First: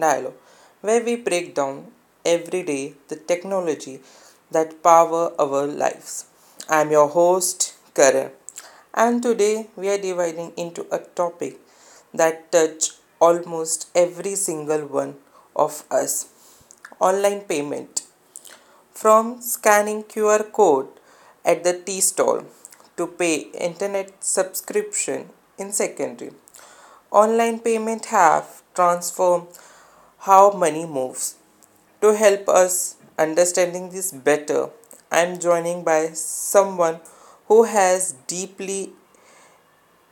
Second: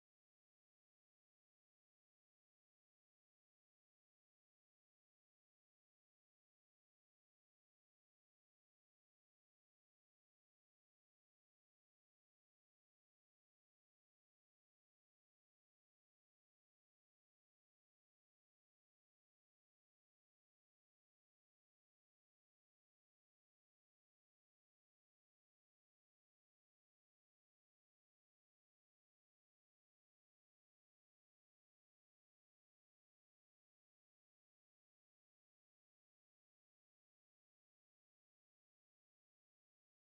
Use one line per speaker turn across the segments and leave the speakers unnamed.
Dialogue, where we break down every day the technology that power our lives. I'm your host Karan, and today we are dividing into a topic that touch almost every single one of us: online payment. From scanning QR code at the tea stall to pay internet subscription in secondary, online payment have transformed how money moves. To help us understanding this better, I am joining by someone who has deeply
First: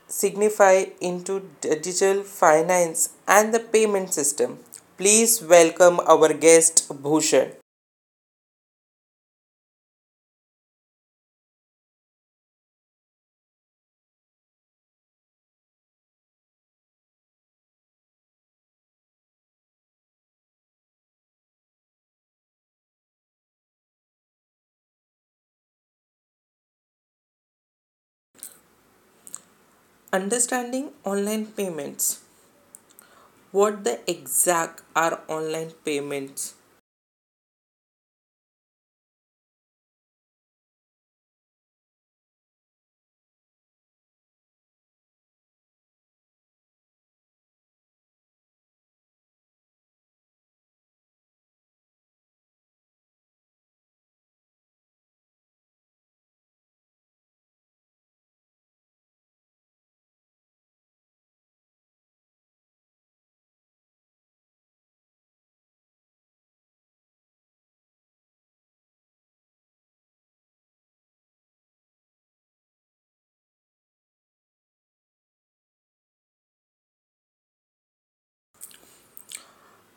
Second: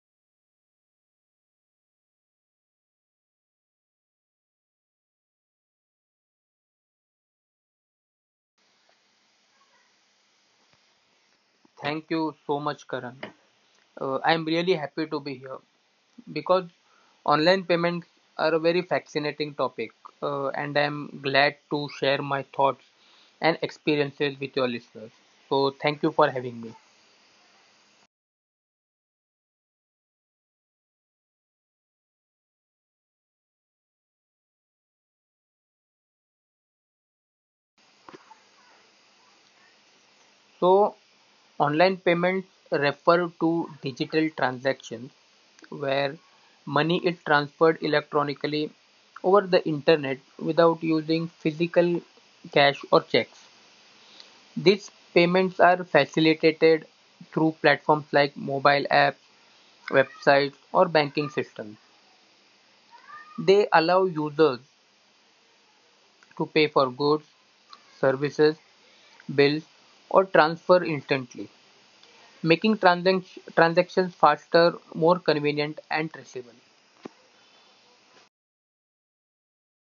signified into digital finance and the payment system. Please welcome our guest Bhushan.
Thank you so much, Karan. I'm really happy to be here because online payments are a very fascinating topic, and I'm glad to share my thoughts and experiences with your listeners. So, thank you for having me.
Understanding online payments. What the exact are online payments?
So, online payments refer to digital transactions where money is transferred electronically over the internet without using physical cash or checks. These payments are facilitated through platforms like mobile apps, websites, or banking systems. They allow users to pay for goods, services, bills, or transfer instantly, making transactions faster, more convenient, and traceable.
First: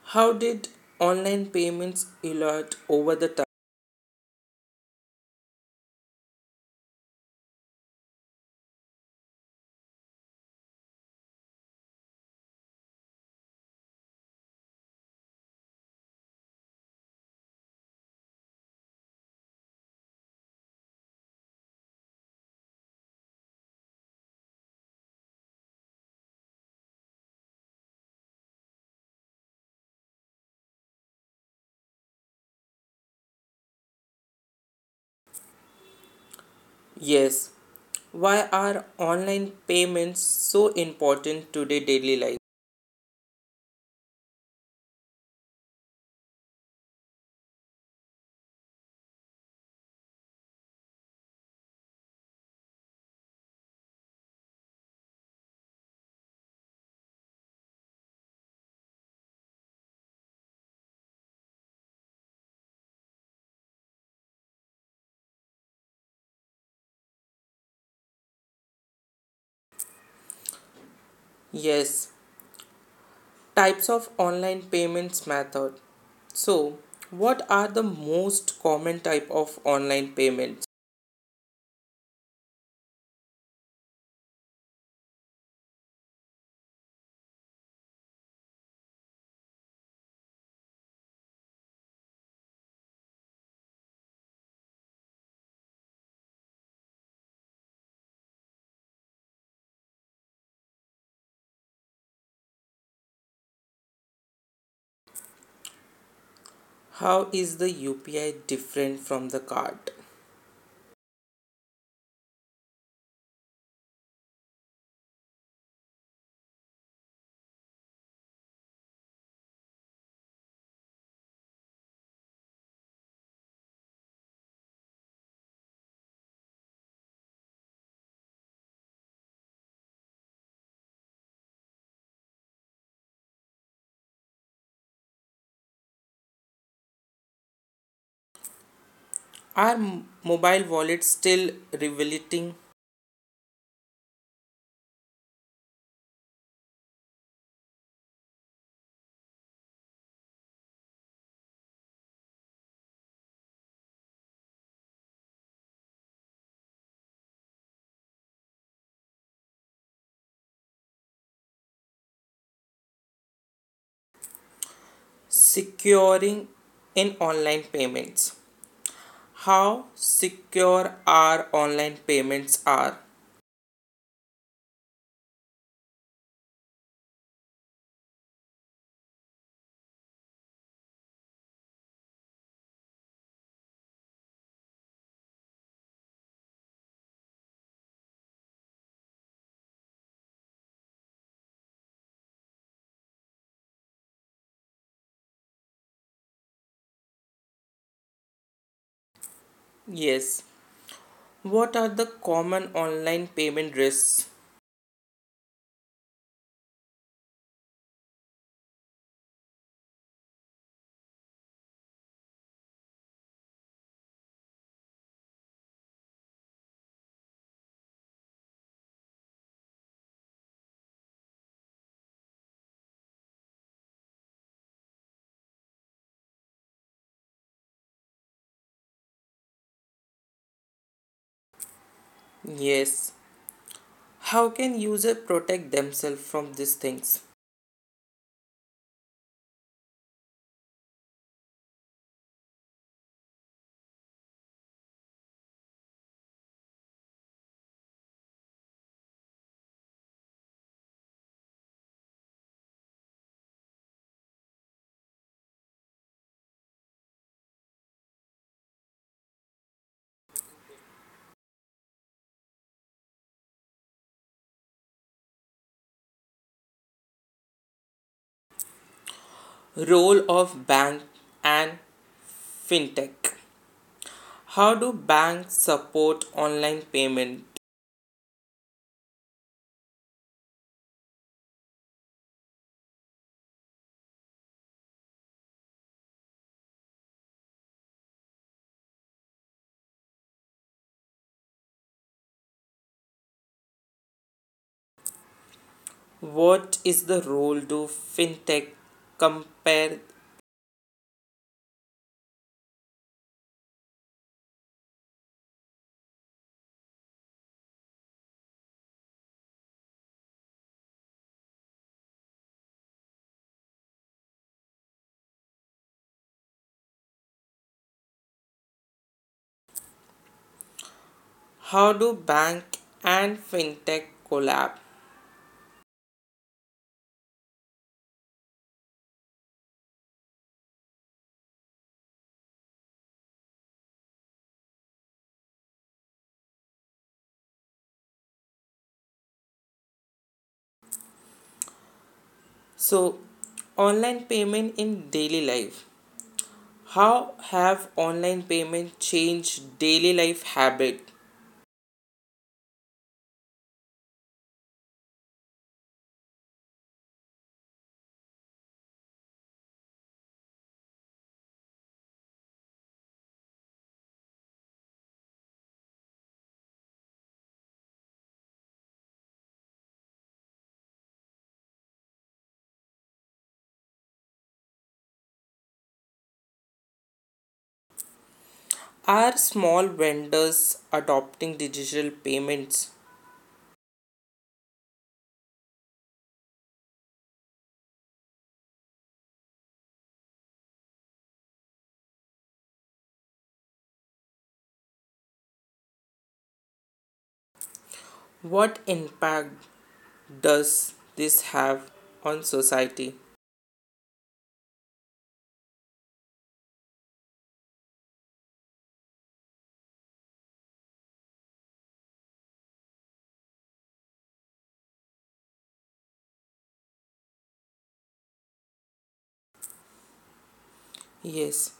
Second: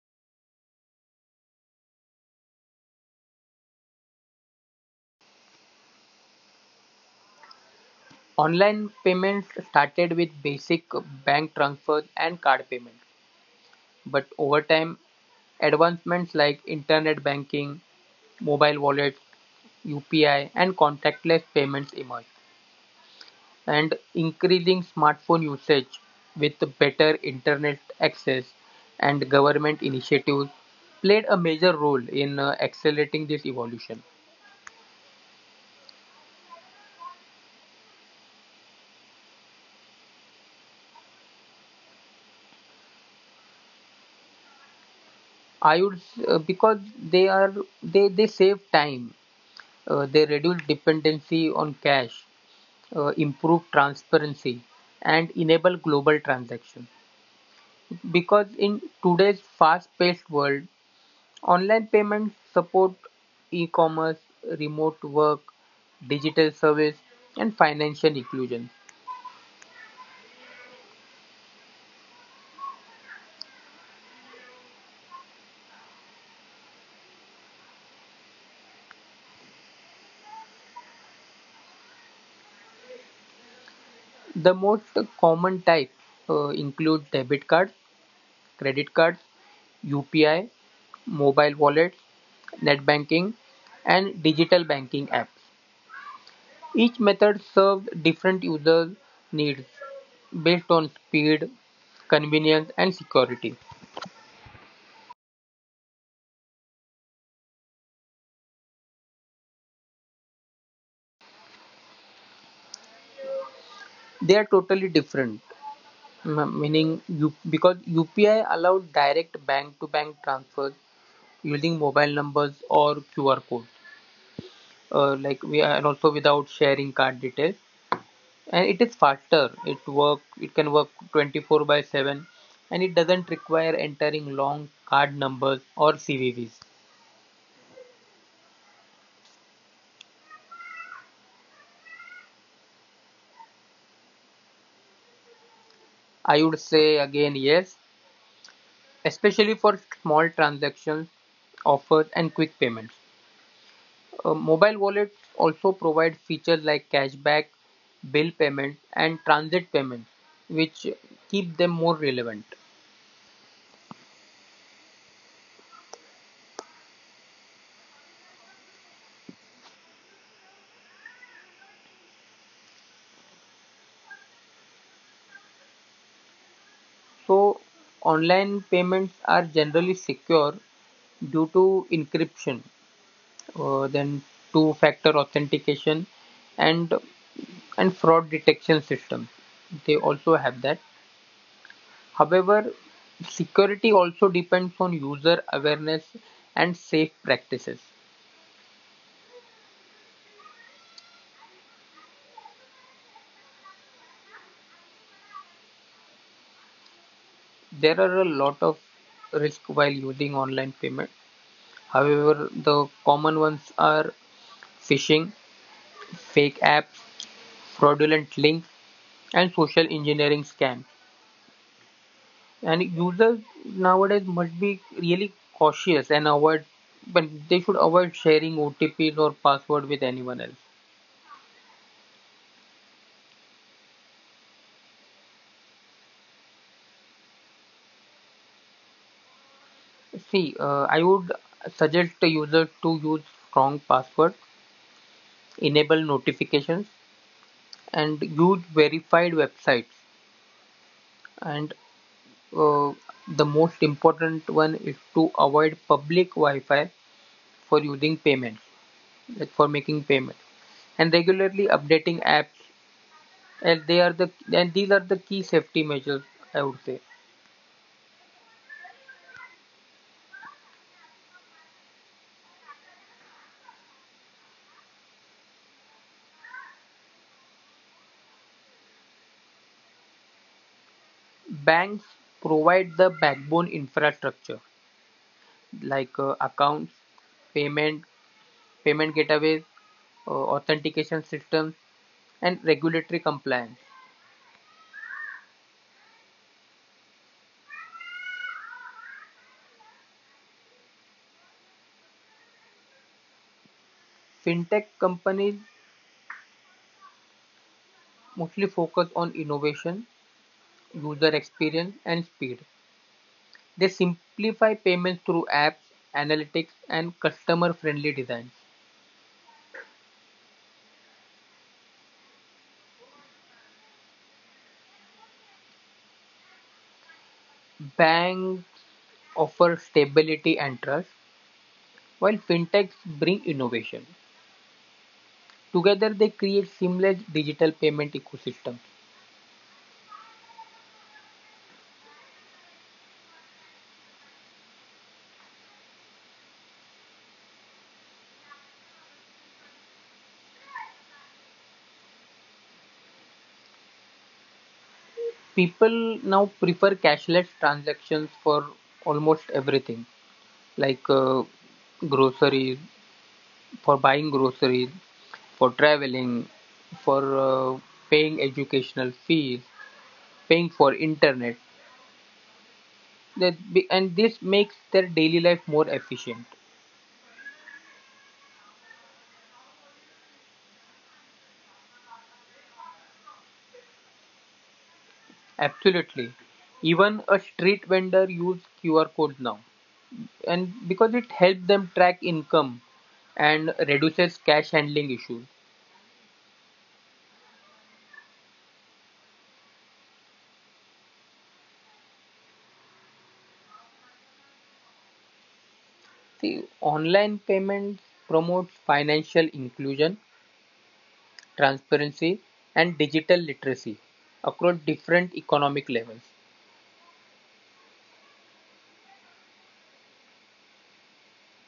How did online payments evolve over the time?
Online payments started with basic bank transfers and card payments. But over time, advancements like internet banking, mobile wallets, UPI, and contactless payments emerged, and increasing smartphone usage with better internet access and government initiatives played a major role in accelerating this evolution.
Yes. Why are online payments so important today daily life?
I would Because they save time. They reduce dependency on cash, improve transparency, and enable global transaction. Because in today's fast-paced world, online payments support e-commerce, remote work, digital service, and financial inclusion.
Yes. Types of online payments method. So, what are the most common type of online payments?
The most common types include debit cards, credit cards, UPI, mobile wallets, net banking, and digital banking apps. Each method served different user needs, based on speed, convenience, and security.
How is the UPI different from the card?
They are totally different, meaning you, because UPI allows direct bank-to-bank transfers using mobile numbers or QR codes, like we are, and also without sharing card details. And it is faster. It work. It can work 24 by 7, and it doesn't require entering long card numbers or CVVs.
Are mobile wallets still revelating?
I would say again yes, especially for small transactions, offers, and quick payments. Mobile wallets also provide features like cashback, bill payment, and transit payments, which keep them more relevant.
Securing in online payments. How secure our online payments are?
So, online payments are generally secure due to encryption, then two-factor authentication, and and fraud detection systems. They also have that. However, security also depends on user awareness and safe practices.
Yes. What are the common online payment risks?
There are a lot of risk while using online payment. However, the common ones are phishing, fake apps, fraudulent links, and social engineering scams. And users nowadays must be really cautious and avoid, but they should avoid sharing OTPs or password with anyone else.
Yes. How can users protect themselves from these things?
See, I would suggest the user to use strong password, enable notifications, and use verified websites. And uh, the most important one is to avoid public Wi-Fi for using payments, like for making payments, and regularly updating apps. And these are the key safety measures, I would say.
Role of bank and fintech. How do banks support online payment?
Banks provide the backbone infrastructure like accounts, payment payment gateways, authentication systems, and regulatory compliance.
What is the role do fintech compare?
Fintech companies mostly focus on innovation, user experience, and speed. They simplify payments through apps, analytics, and customer friendly design.
How do bank and fintech collab?
Banks offer stability and trust, while fintechs bring innovation. Together, they create seamless digital payment ecosystems.
So, online payment in daily life. How have online payment changed daily life habit?
People now prefer cashless transactions for almost everything like groceries, for buying groceries, for traveling, for paying educational fees, paying for internet. And this makes their daily life more efficient.
Are small vendors adopting digital payments?
Absolutely. Even a street vendor use QR codes now. And because it helps them track income and reduces cash handling issues.
What impact does this have on society?
See, online payments promotes financial inclusion, transparency, and digital literacy across different economic levels.
Yes.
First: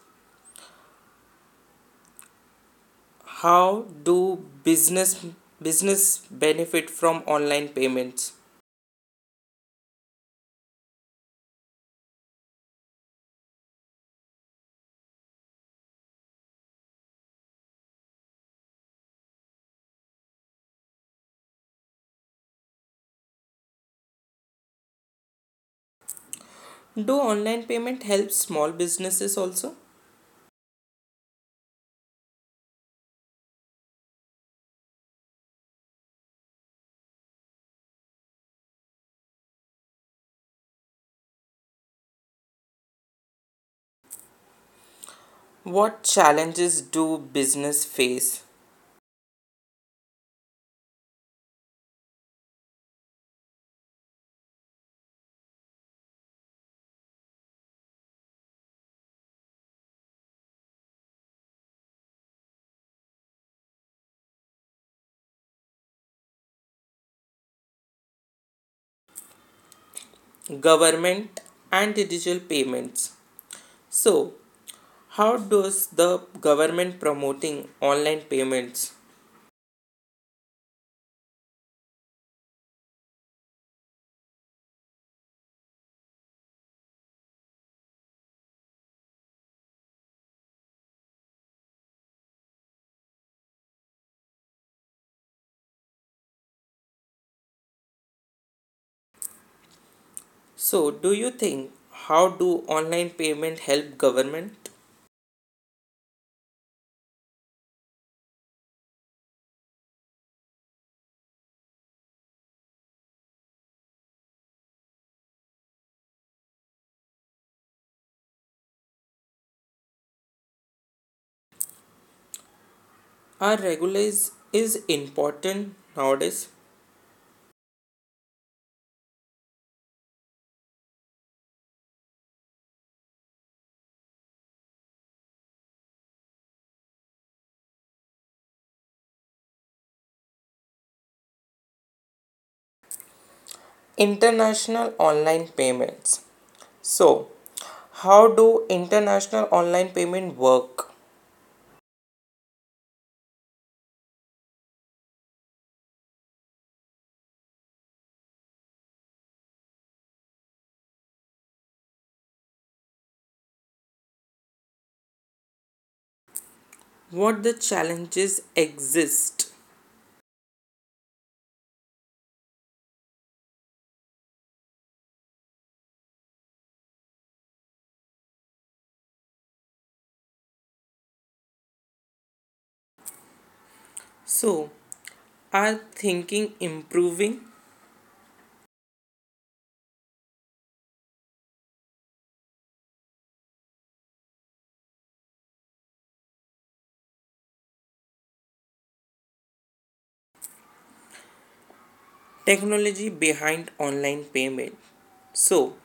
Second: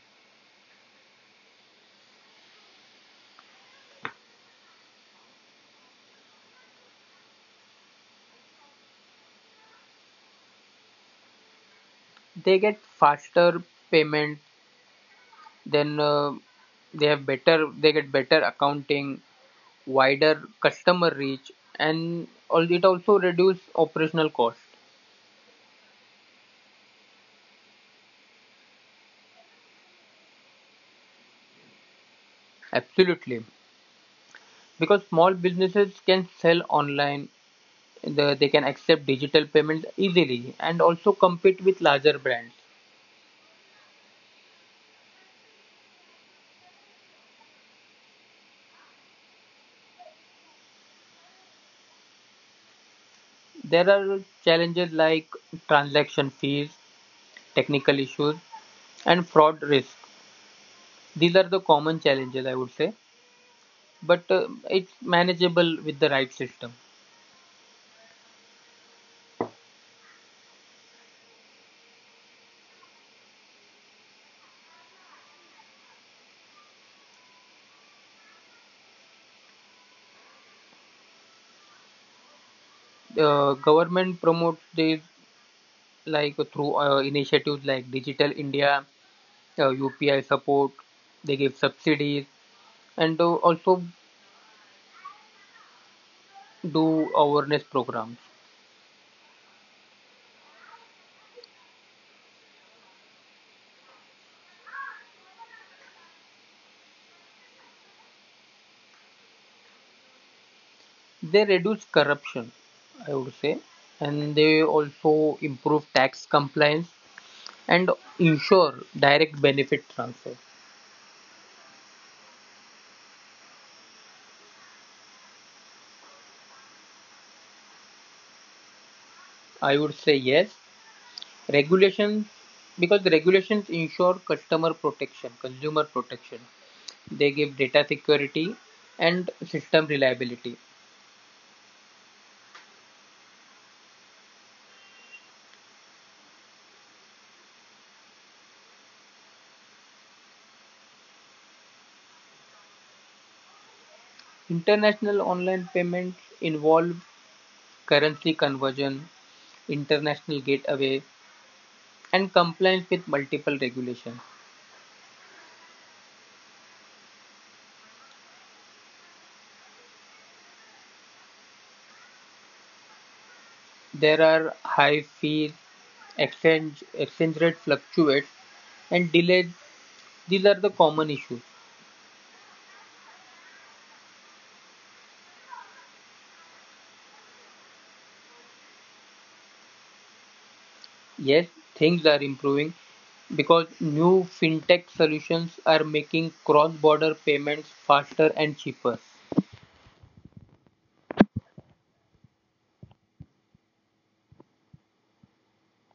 How do business business benefit from online payments?
They get faster payment, then they have better, they get better accounting, wider customer reach, and all it also reduce operational cost.
Do online payment help small businesses also?
Absolutely, because small businesses can sell online, they can accept digital payments easily, and also compete with larger brands.
What challenges do business face?
There are challenges like transaction fees, technical issues, and fraud risk. These are the common challenges, I would say, but it's manageable with the right system.
Government and digital payments. So, how does the government promoting online payments?
Government promotes these like through initiatives like Digital India, UPI support, they give subsidies, and also do awareness programs.
So, do you think, how do online payment help government?
They reduce corruption, I would say, and they also improve tax compliance and ensure direct benefit transfer.
Our regulation is important nowadays.
I would say yes, regulation, because the regulations ensure customer protection, consumer protection. They give data security and system reliability.
International online payments. So, how do international online payment work?
International online payments involve currency conversion, international gateway, and compliance with multiple regulations.
What the challenges exist?
There are high fees, exchange rate fluctuates, and delays. These are the common issues.
So, are thinking improving?
Yes, things are improving because new fintech solutions are making cross-border payments faster and cheaper.
Technology behind online payment. So,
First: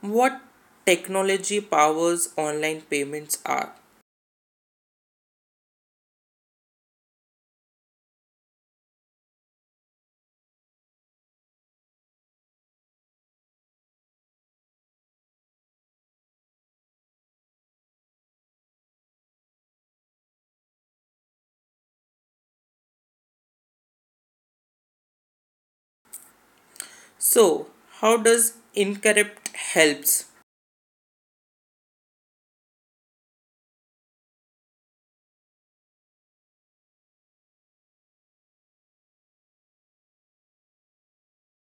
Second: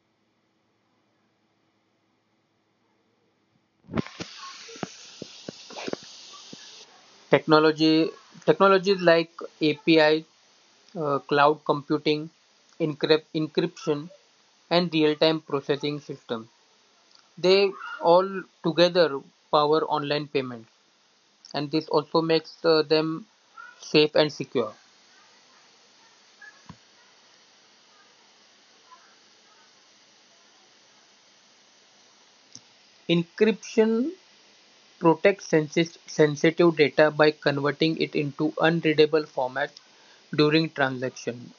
what technology powers online payments are?
Technology Technologies like API, cloud computing, encryption, and real-time processing systems. They all together power online payments, and this also makes them safe and secure.
So, how does Incorrupt helps?
Encryption protect sensitive data by converting it into unreadable formats during transaction.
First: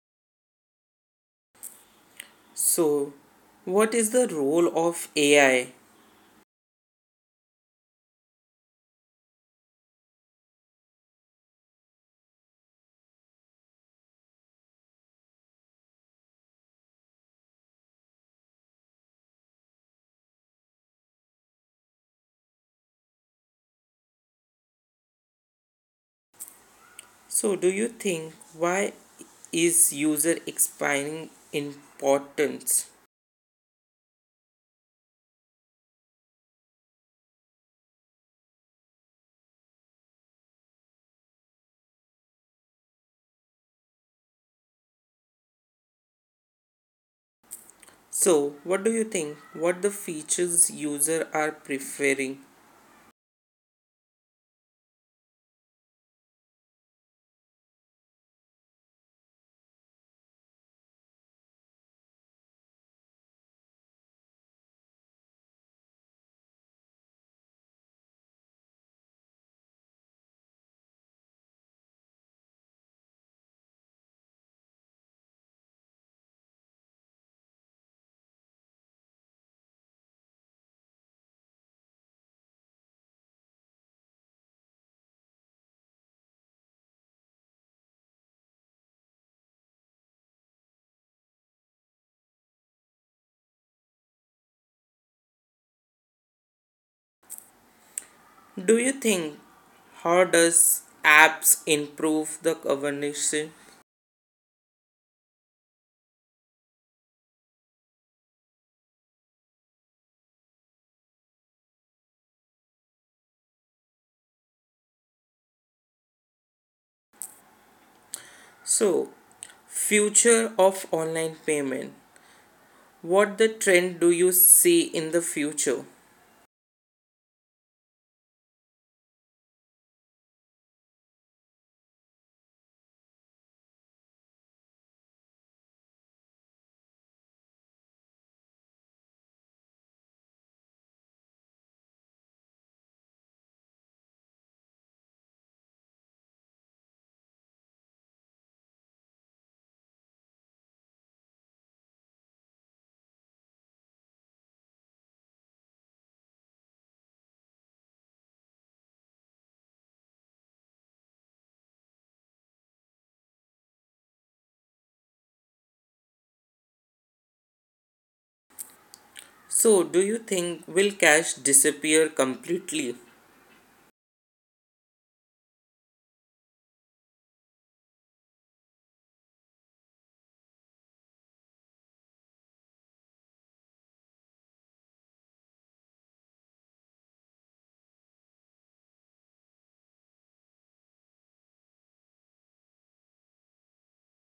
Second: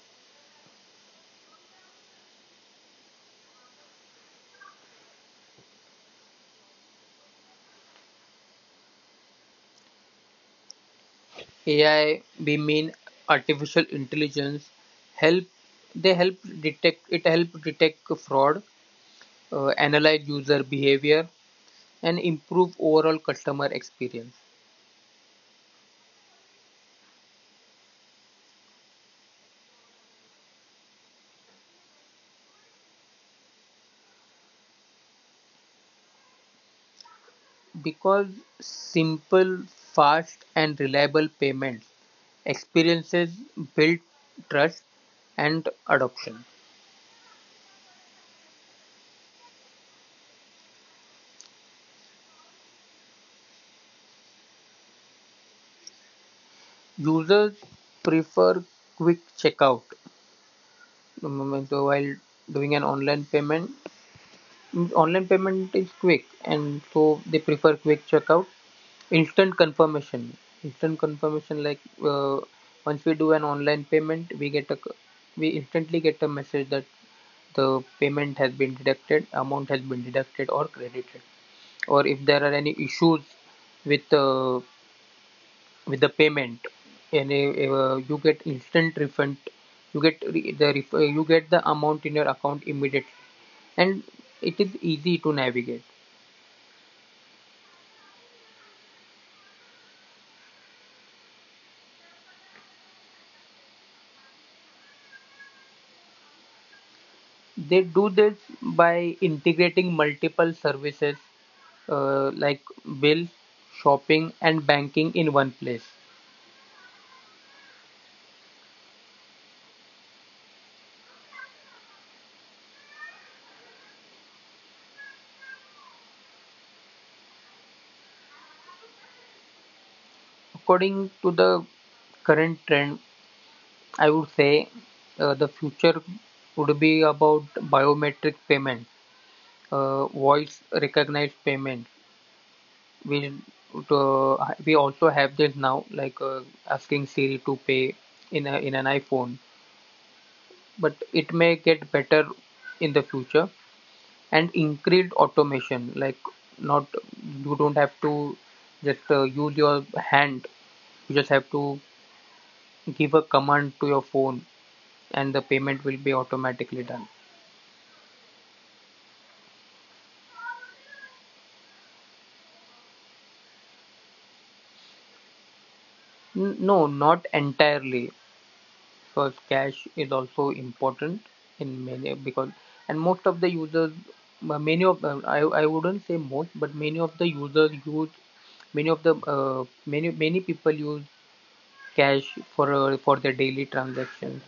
So, what is the role of AI?
AI, we mean artificial intelligence, help they help detect it help detect fraud, analyze user behavior, and improve overall customer experience.
So, do you think, why is user expanding importance?
Because simple, fast, and reliable payments experiences build trust and adoption.
So, what do you think? What the features user are preferring?
Users prefer quick checkout, so while doing an online payment. Online payment is quick, and so they prefer quick checkout. Instant confirmation. Instant confirmation, like once we do an online payment, we instantly get a message that the payment has been deducted, amount has been deducted or credited, or if there are any issues with uh, with the payment, and you get instant refund, you get the amount in your account immediately, and it is easy to navigate.
Do you think, how does apps improve the conversation?
They do this by integrating multiple services, like bills, shopping, and banking in one place.
So, future of online payment. What the trend do you see in the future?
According to the current trend, I would say the future would be about biometric payment, voice recognized payment. We'll we also have this now, like asking Siri to pay in an iPhone, but it may get better in the future, and increased automation. Like, not, you don't have to just use your hand. You just have to give a command to your phone, and the payment will be automatically done.
So, do you think will cash disappear completely?
No, not entirely, because cash is also important in many, because and most of the users many of I wouldn't say most, but many of the users use, many of the many many people use cash for their daily transactions,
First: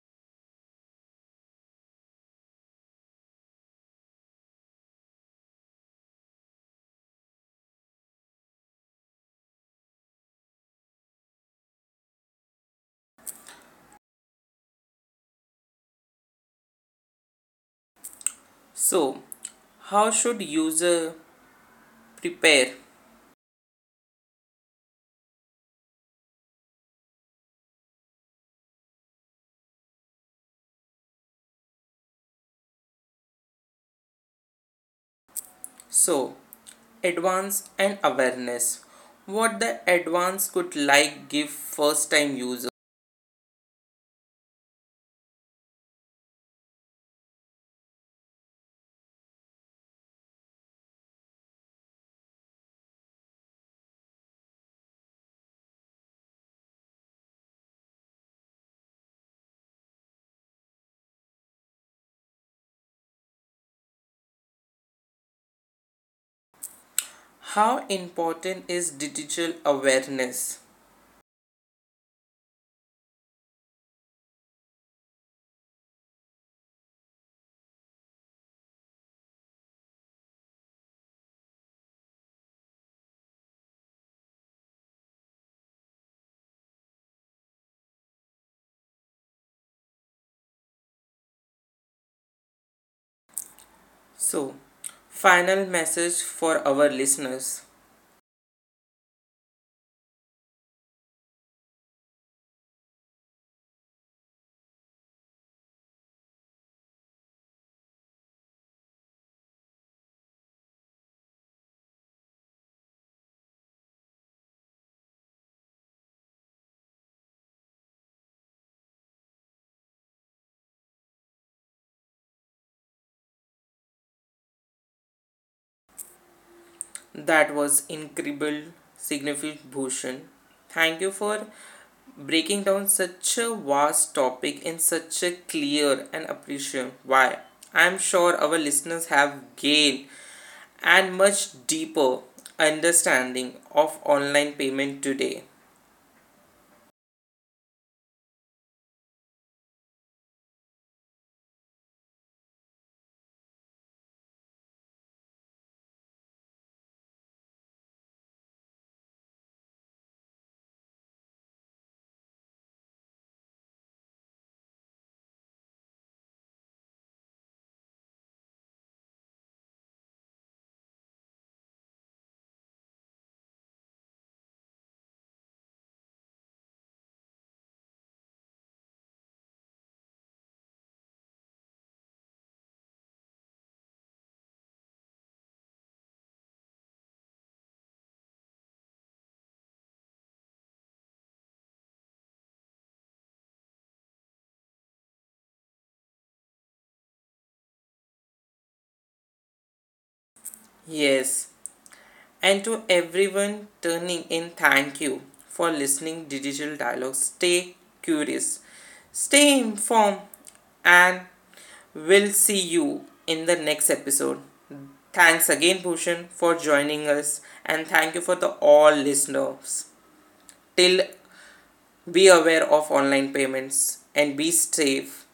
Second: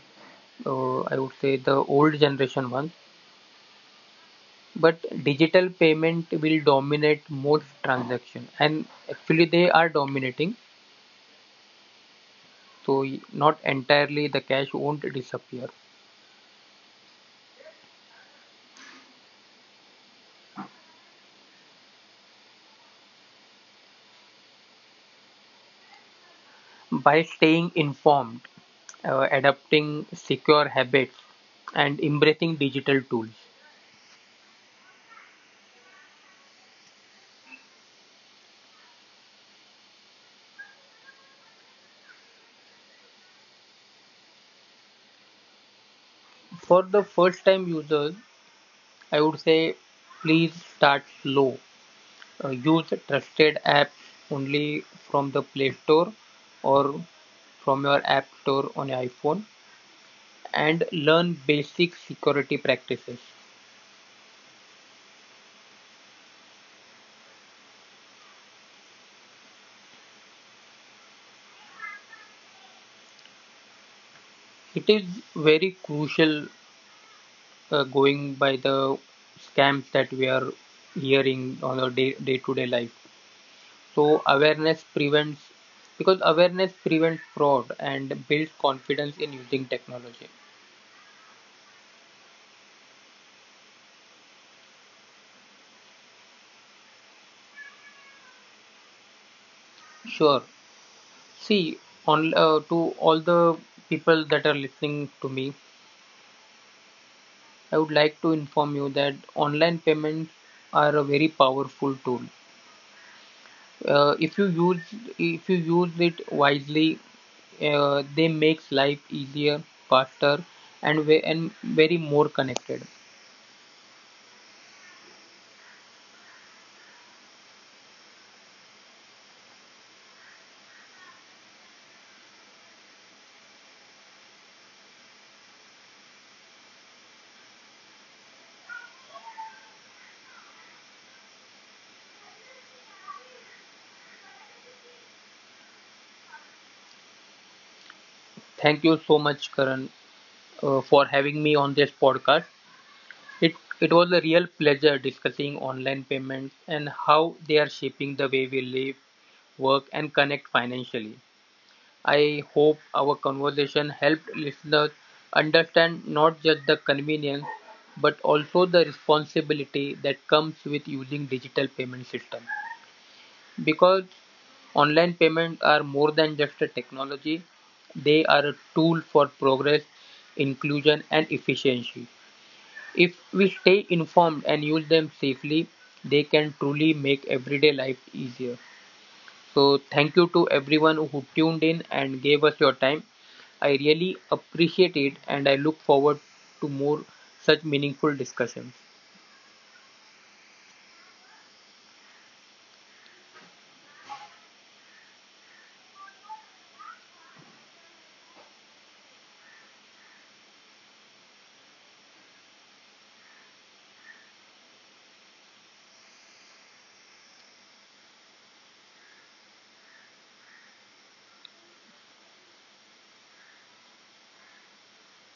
I would say the old generation ones, but digital payment will dominate most transaction, and actually they are dominating, so not entirely the cash won't disappear.
So, how should user prepare?
By staying informed, adopting secure habits, and embracing digital tools.
So, advance and awareness. What the advance could like give first time user?
For the first time users, I would say, please start slow. Use trusted apps only from the Play Store or from your App Store on your iPhone, and learn basic security practices.
How important is digital awareness?
It is very crucial, going by the scams that we are hearing on our day to day life. So awareness prevents because awareness prevents fraud and builds confidence in using technology.
So, final message for our listeners.
Sure. See, on to all the people that are listening to me, I would like to inform you that online payments are a very powerful tool. Uh, if you use if you use it wisely, they makes life easier, faster, and very more connected.
That was incredible, significant Bhushan. Thank you for breaking down such a vast topic in such a clear and appreciative way. I'm sure our listeners have gained and much deeper understanding of online payment today.
Thank you so much, Karan, for having me on this podcast. It it was a real pleasure discussing online payments and how they are shaping the way we live, work, and connect financially. I hope our conversation helped listeners understand not just the convenience but also the responsibility that comes with using digital payment system, because online payments are more than just a technology, they are a tool for progress, inclusion, and efficiency. If we stay informed and use them safely, they can truly make everyday life easier. So, thank you to everyone who tuned in and gave us your time. I really appreciate it, and I look forward to more such meaningful discussions.
Yes, and to everyone turning in, thank you for listening Digital Dialogue. Stay curious, stay informed, and we'll see you in the next episode. Thanks again, Bhushan, for joining us, and thank you for the all listeners. Till be aware of online payments and be safe.